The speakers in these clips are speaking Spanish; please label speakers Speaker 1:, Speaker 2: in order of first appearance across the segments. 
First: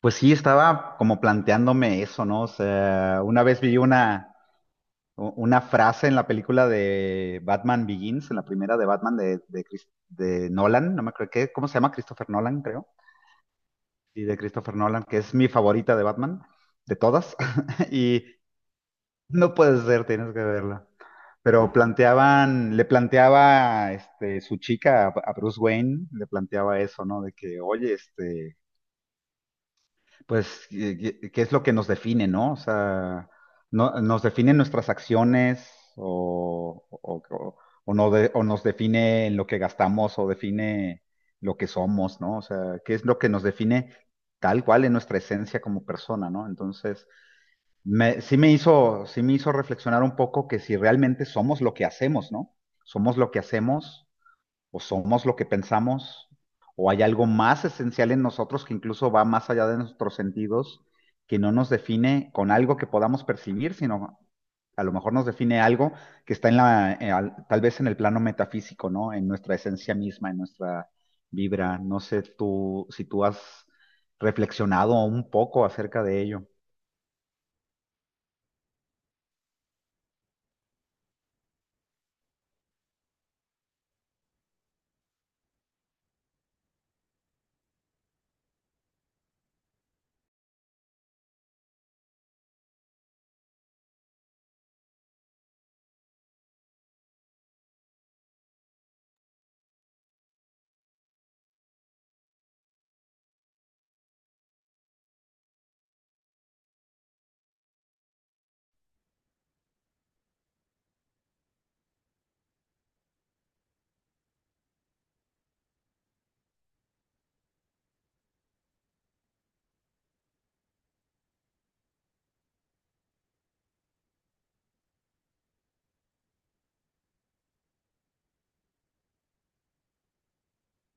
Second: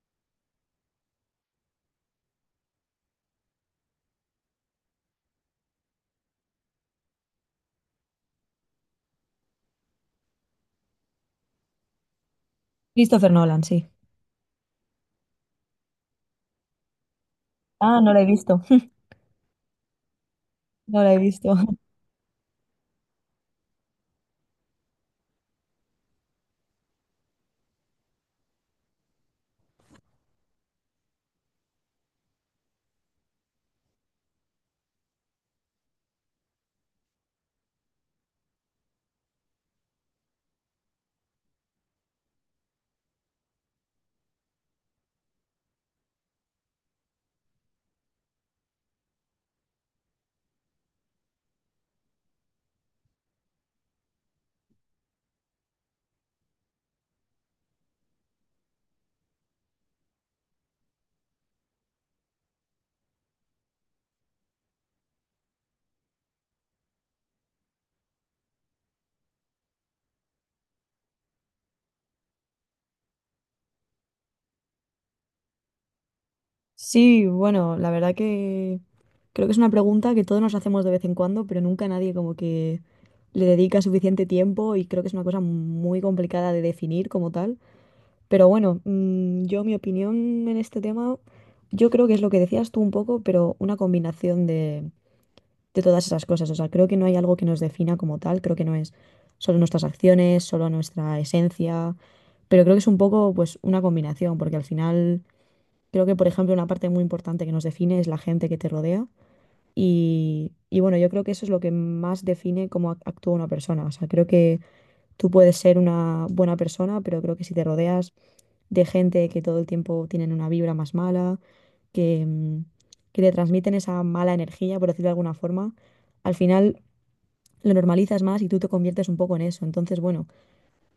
Speaker 1: Pues sí, estaba como planteándome eso, ¿no? O sea, una vez vi una, una frase en la película de Batman Begins, en la primera de Batman de Nolan, no me acuerdo qué, ¿cómo se llama? Christopher Nolan, creo.
Speaker 2: Christopher Nolan, sí.
Speaker 1: Sí, de Christopher Nolan, que es mi favorita de Batman, de todas.
Speaker 2: Ah, no la he
Speaker 1: Y
Speaker 2: visto.
Speaker 1: no puede ser, tienes que verla.
Speaker 2: No la he visto.
Speaker 1: Pero planteaban, le planteaba su chica a Bruce Wayne, le planteaba eso, ¿no? De que, oye, este. Pues, ¿qué es lo que nos define, no? O sea, no, ¿nos definen nuestras acciones o, o, o- o no o nos define en lo que gastamos o define lo que somos, ¿no? O sea, ¿qué es lo que nos define tal cual en nuestra esencia como persona, ¿no? Entonces, sí me hizo reflexionar un poco que si realmente somos lo que hacemos, ¿no? Somos lo que hacemos o somos lo que pensamos, o hay algo más esencial en nosotros que incluso va más allá de nuestros sentidos, que no nos define con algo que podamos percibir, sino a lo mejor nos define algo que está en tal vez en el plano metafísico, ¿no? En nuestra esencia misma, en nuestra vibra. No sé tú si tú has reflexionado un poco acerca de ello.
Speaker 2: Sí, bueno, la verdad que creo que es una pregunta que todos nos hacemos de vez en cuando, pero nunca nadie como que le dedica suficiente tiempo y creo que es una cosa muy complicada de definir como tal. Pero bueno, yo mi opinión en este tema, yo creo que es lo que decías tú un poco, pero una combinación de todas esas cosas. O sea, creo que no hay algo que nos defina como tal, creo que no es solo nuestras acciones, solo nuestra esencia, pero creo que es un poco pues una combinación, porque al final creo que, por ejemplo, una parte muy importante que nos define es la gente que te rodea y bueno, yo creo que eso es lo que más define cómo actúa una persona. O sea, creo que tú puedes ser una buena persona, pero creo que si te rodeas de gente que todo el tiempo tienen una vibra más mala, que... mm, que te transmiten esa mala energía, por decirlo de alguna forma, al final lo normalizas más y tú te conviertes un poco en eso. Entonces, bueno,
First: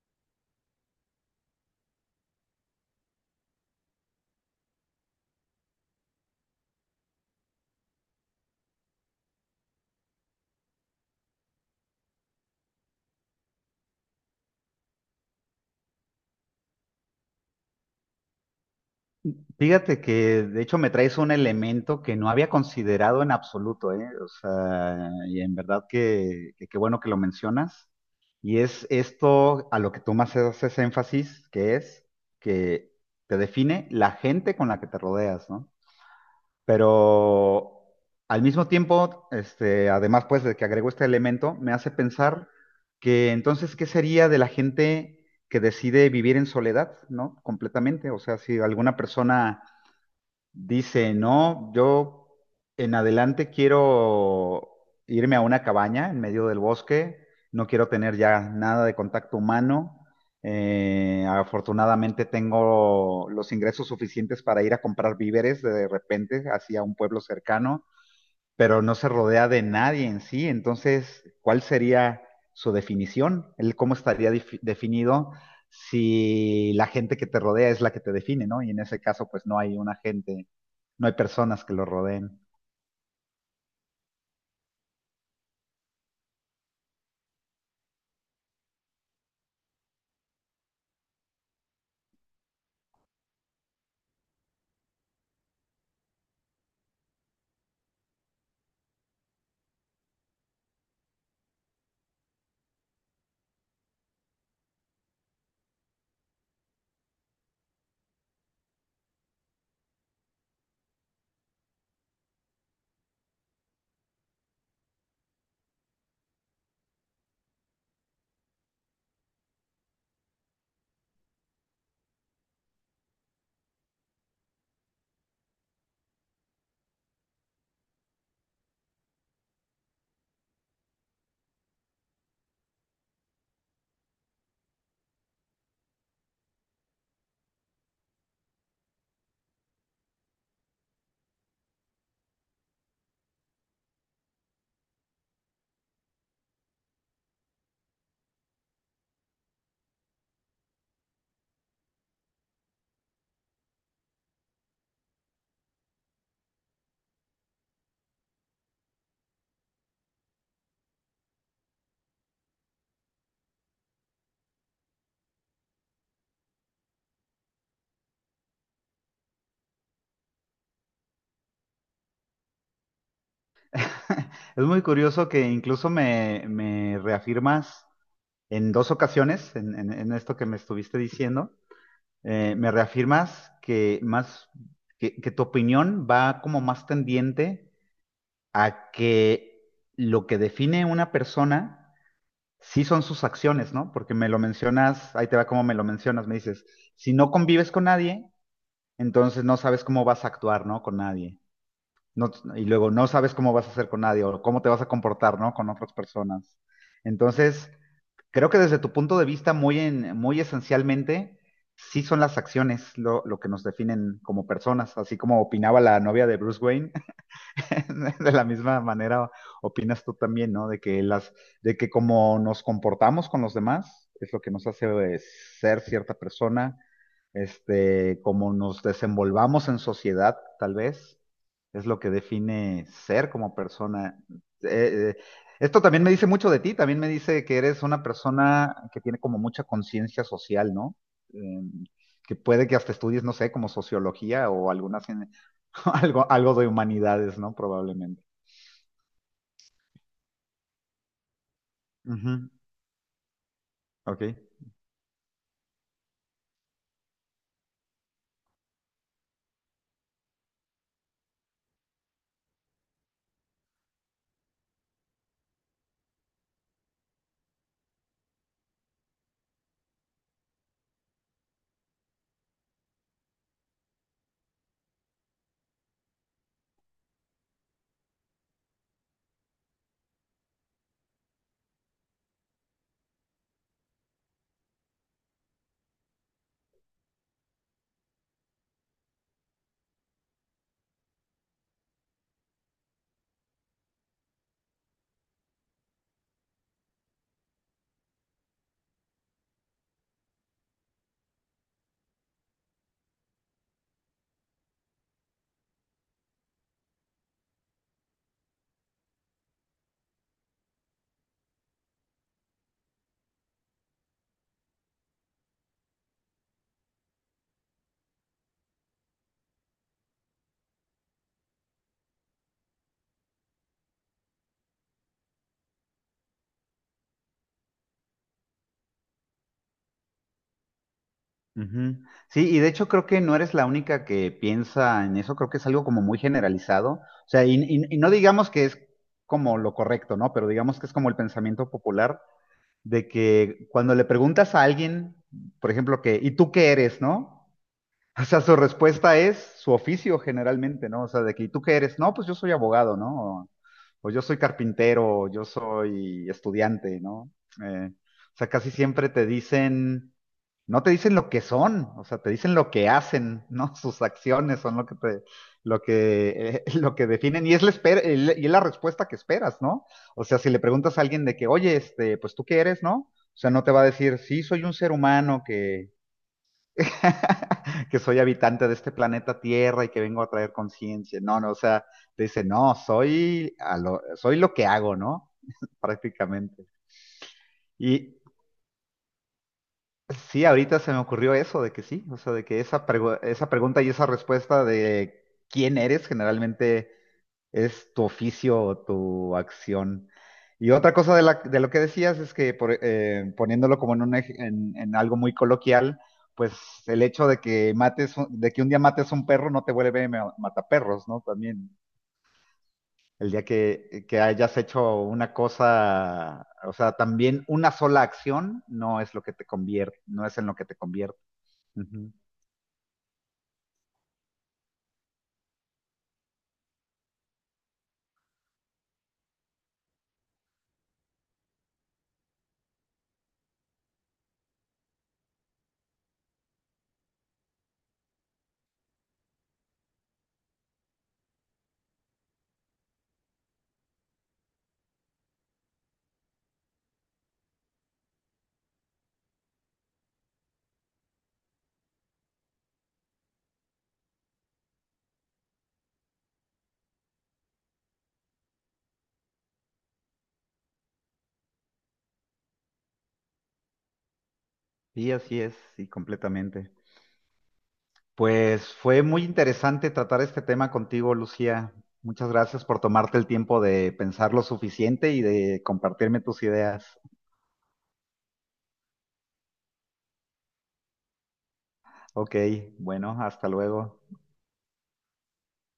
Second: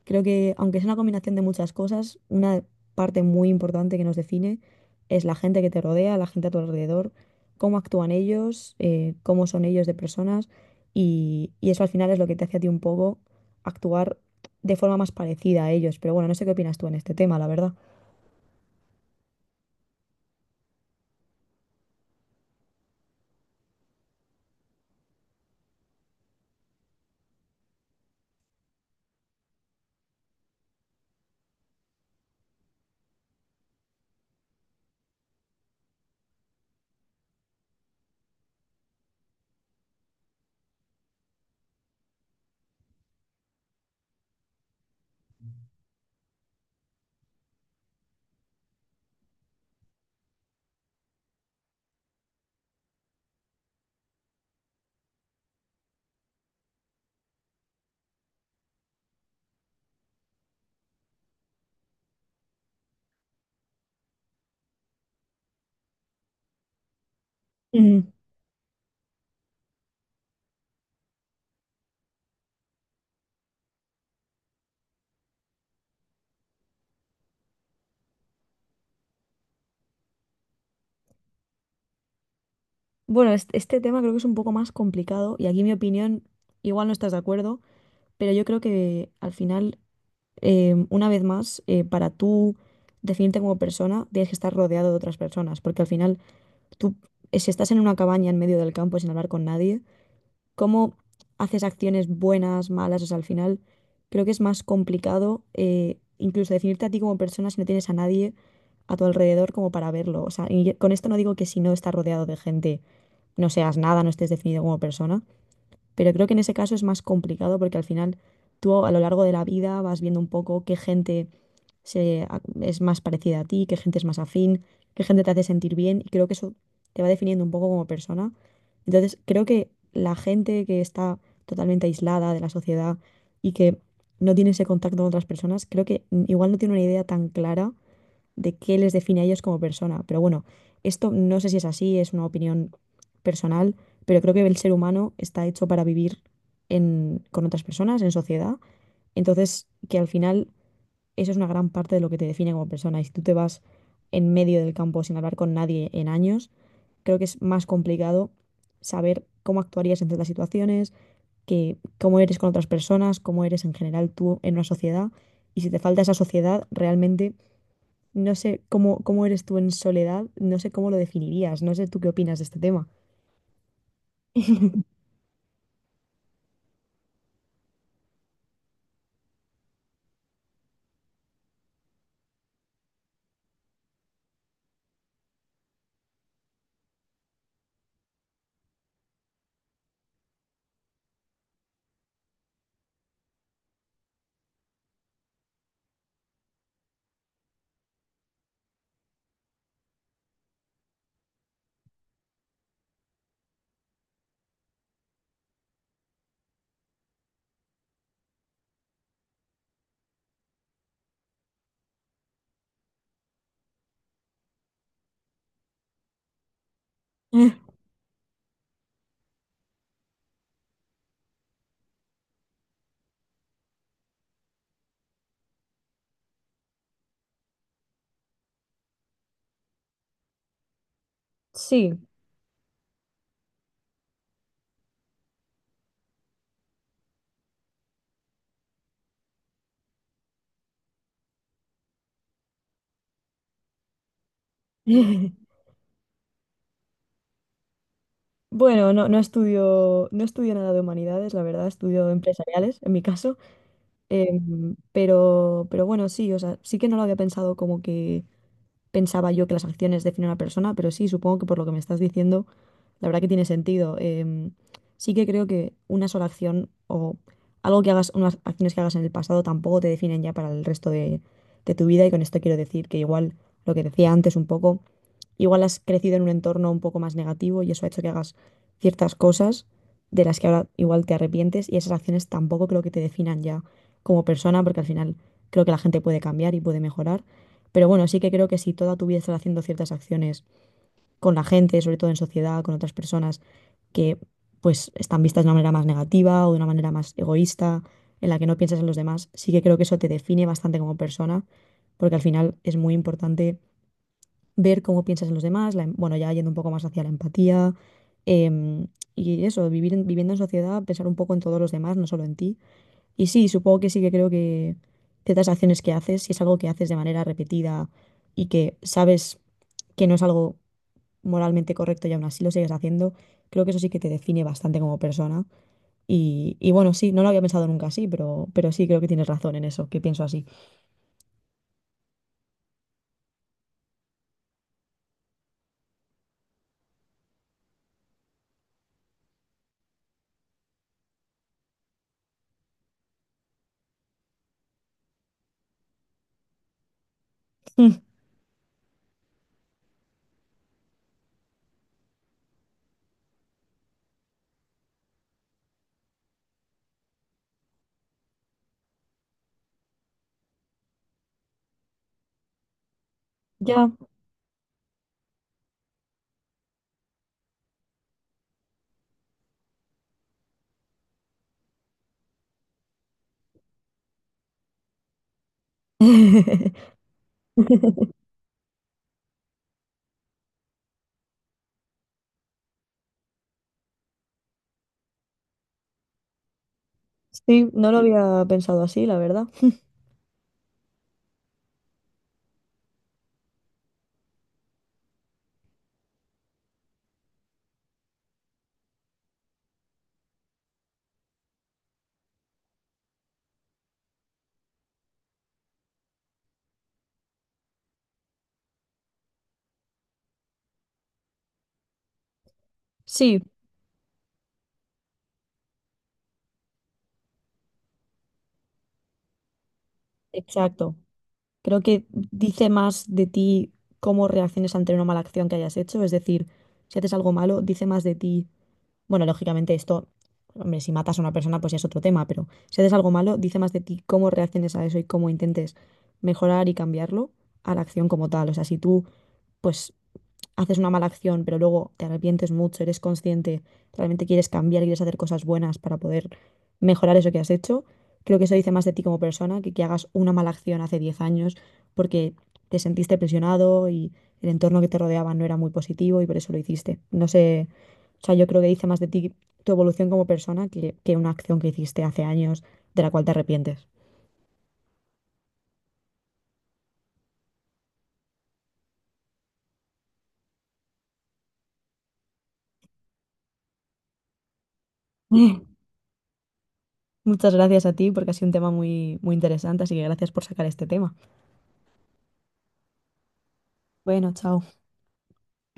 Speaker 2: creo que aunque es una combinación de muchas cosas, una parte muy importante que nos define es la gente que te rodea, la gente a tu alrededor, cómo actúan ellos, cómo son ellos de personas y eso al final es lo que te hace a ti un poco actuar de forma más parecida a ellos. Pero bueno, no sé qué opinas tú en este tema, la verdad.
Speaker 1: Fíjate que de hecho me traes un elemento que no había considerado en absoluto, ¿eh? O sea, y en verdad que qué bueno que lo mencionas. Y es esto a lo que tú más haces énfasis, que es que te define la gente con la que te rodeas, ¿no? Pero al mismo tiempo, además pues de que agrego este elemento, me hace pensar que entonces, ¿qué sería de la gente que decide vivir en soledad, ¿no? Completamente. O sea, si alguna persona dice, no, yo en adelante quiero irme a una cabaña en medio del bosque, no quiero tener ya nada de contacto humano. Afortunadamente tengo los ingresos suficientes para ir a comprar víveres de repente hacia un pueblo cercano,
Speaker 2: Mm.
Speaker 1: pero no se rodea de nadie en sí. Entonces, ¿cuál sería su definición? ¿El cómo estaría definido si la gente que te rodea es la que te define, ¿no? Y en ese caso, pues no hay una gente, no hay personas que lo rodeen.
Speaker 2: Bueno, este tema creo que es un poco más complicado y aquí mi opinión, igual no estás de acuerdo, pero yo creo que al final una vez más, para tú definirte como persona, tienes que estar rodeado de otras personas, porque al final tú, si estás en una cabaña en medio del campo sin hablar con nadie, ¿cómo haces acciones buenas, malas? O sea, al final creo que es más complicado incluso definirte a ti como persona si no tienes a nadie a tu alrededor como para verlo. O sea, con esto no digo que si no estás rodeado de gente no seas nada, no estés definido como persona, pero creo que en ese caso es más complicado porque al final tú a lo largo de la vida vas viendo un poco qué gente es más parecida a ti, qué gente es más afín, qué gente te hace sentir bien y creo que eso te va definiendo un poco como persona. Entonces, creo que la gente que está totalmente aislada de la sociedad y que no tiene ese contacto con otras personas, creo que igual no tiene una idea tan clara de qué les define a ellos como persona. Pero bueno, esto no sé si es así, es una opinión personal, pero creo que el ser humano está hecho para vivir con otras personas, en sociedad. Entonces, que al final eso es una gran parte de lo que te define como persona. Y si tú te vas en medio del campo sin hablar con nadie en años, creo que es más complicado saber cómo actuarías en ciertas situaciones, que, cómo eres con otras personas, cómo eres en general tú en una sociedad. Y si te falta esa sociedad, realmente no sé cómo, cómo eres tú en soledad, no sé cómo lo definirías, no sé tú qué opinas de este tema.
Speaker 1: Es muy curioso que incluso me reafirmas en dos ocasiones, en esto que me estuviste diciendo, me reafirmas que más, que tu opinión va como más tendiente a que lo que define una persona sí son sus acciones, ¿no? Porque me lo mencionas, ahí te va como me lo mencionas, me dices, si no convives con nadie, entonces no sabes cómo vas a actuar, ¿no? Con nadie. no- y luego no sabes cómo vas a hacer con nadie o cómo te vas a comportar, ¿no? Con otras personas. Entonces, creo que desde tu punto de vista, muy esencialmente, sí son las acciones lo que nos definen como personas, así como opinaba la novia de Bruce Wayne, de la misma manera opinas tú también, ¿no? De que de que como nos comportamos con los demás es lo que nos hace eh, ser cierta persona, como nos desenvolvamos en sociedad, tal vez, es
Speaker 2: Sí.
Speaker 1: lo que define ser como persona. Eh, eh, Esto también me dice mucho de ti, también me dice que eres una persona que tiene como mucha conciencia social, ¿no? Eh, que puede que hasta estudies, no sé, como sociología o algunas, algo, algo de humanidades, ¿no? Probablemente.
Speaker 2: Bueno, no, no estudio nada de humanidades, la verdad, estudio
Speaker 1: Ujú.
Speaker 2: empresariales, en mi caso.
Speaker 1: Ok.
Speaker 2: Pero bueno, sí, o sea, sí que no lo había pensado como que pensaba yo que las acciones definen a una persona, pero sí, supongo que por lo que me estás diciendo, la verdad que tiene sentido. Sí que creo que una sola acción o algo que hagas, unas acciones que hagas en el pasado tampoco te definen ya para el resto de tu vida. Y con esto quiero decir que igual lo que decía antes un poco, igual has crecido en un entorno un poco más negativo y eso ha hecho que hagas ciertas cosas de las que ahora igual te arrepientes y esas acciones tampoco creo que te definan ya como persona, porque al final creo que la gente puede cambiar y puede mejorar pero bueno, sí que creo que si toda tu vida estás haciendo ciertas acciones con la gente, sobre todo en sociedad, con otras personas que pues están vistas de una manera más negativa o de una manera más egoísta, en la que no piensas en los demás, sí que creo que eso te define bastante como persona, porque al final es muy importante ver cómo piensas en los demás, bueno, ya yendo un poco más hacia la empatía, em, y eso, viviendo en sociedad, pensar un poco en todos los demás, no solo en ti, y sí, supongo que sí que creo que ciertas acciones que haces, si es algo que haces de manera repetida y que sabes que no es algo moralmente correcto y aún así lo sigues haciendo, creo que eso sí que te define bastante como persona. Y bueno, sí, no lo había pensado nunca así, pero sí creo que tienes razón en eso, que pienso así.
Speaker 1: Ujú. Sí, y de hecho creo que no eres la única que piensa en eso, creo que es algo como muy generalizado, o sea, y no digamos que es como lo correcto, ¿no? Pero digamos que es como el pensamiento popular de que cuando le preguntas a alguien, por ejemplo, que, ¿y tú qué eres, no?
Speaker 2: Mm.
Speaker 1: O sea, su respuesta es su oficio generalmente, ¿no? O sea, de que, ¿y tú qué eres? No, pues yo soy abogado, ¿no? O, o yo soy carpintero, o yo soy estudiante, ¿no? O sea, casi siempre te dicen, no te dicen lo que son, o sea, te dicen lo que hacen, ¿no?
Speaker 2: Ya.
Speaker 1: Sus acciones son lo que te, lo que definen y es la y es la respuesta que esperas, ¿no? O sea, si le preguntas a alguien de que, oye, pues tú qué eres, ¿no? O sea, no te va a decir, sí, soy un ser humano que que soy habitante de este planeta Tierra y que vengo a traer conciencia. No, no, o sea, te dice, no, soy, a lo, soy lo que hago, ¿no? Prácticamente.
Speaker 2: Sí, no lo
Speaker 1: Y
Speaker 2: había pensado así, la verdad.
Speaker 1: sí, ahorita se me ocurrió eso, de que sí, o sea, de que esa, esa pregunta y esa respuesta de quién eres generalmente es tu oficio o tu acción. Y otra cosa de lo que decías es que poniéndolo como un en algo muy coloquial, pues el hecho de que mates, de que un día mates un perro no te vuelve mataperros, ¿no? También el
Speaker 2: Sí,
Speaker 1: día que hayas hecho una cosa, o sea, también una sola acción no es lo que te convierte, no es en lo que te
Speaker 2: exacto.
Speaker 1: convierte.
Speaker 2: Creo que
Speaker 1: Ujú.
Speaker 2: dice más de ti cómo reacciones ante una mala acción que hayas hecho. Es decir, si haces algo malo, dice más de ti. Bueno, lógicamente esto, hombre, si matas a una persona, pues ya es otro tema, pero si haces algo malo, dice más de ti cómo reacciones a eso y cómo intentes mejorar y cambiarlo a la acción como tal. O sea, si tú, pues haces una mala acción, pero luego te arrepientes mucho, eres consciente, realmente quieres cambiar, quieres hacer cosas buenas para poder mejorar eso que has hecho, creo que eso dice más de ti como persona que hagas una mala acción hace 10 años porque te sentiste presionado y el entorno que te rodeaba no era muy positivo y por eso lo hiciste. No sé, o sea, yo creo que dice más de ti tu evolución como persona que una acción que hiciste hace años de la cual te arrepientes.
Speaker 1: Sí, así es, sí, completamente. Pues fue muy interesante tratar este tema contigo, Lucía. Muchas gracias por tomarte el tiempo de pensar lo suficiente y de compartirme tus ideas.
Speaker 2: Muchas gracias a ti porque ha sido un tema muy, muy interesante, así que gracias por sacar este tema.
Speaker 1: Ok, bueno, hasta luego.
Speaker 2: Bueno, chao.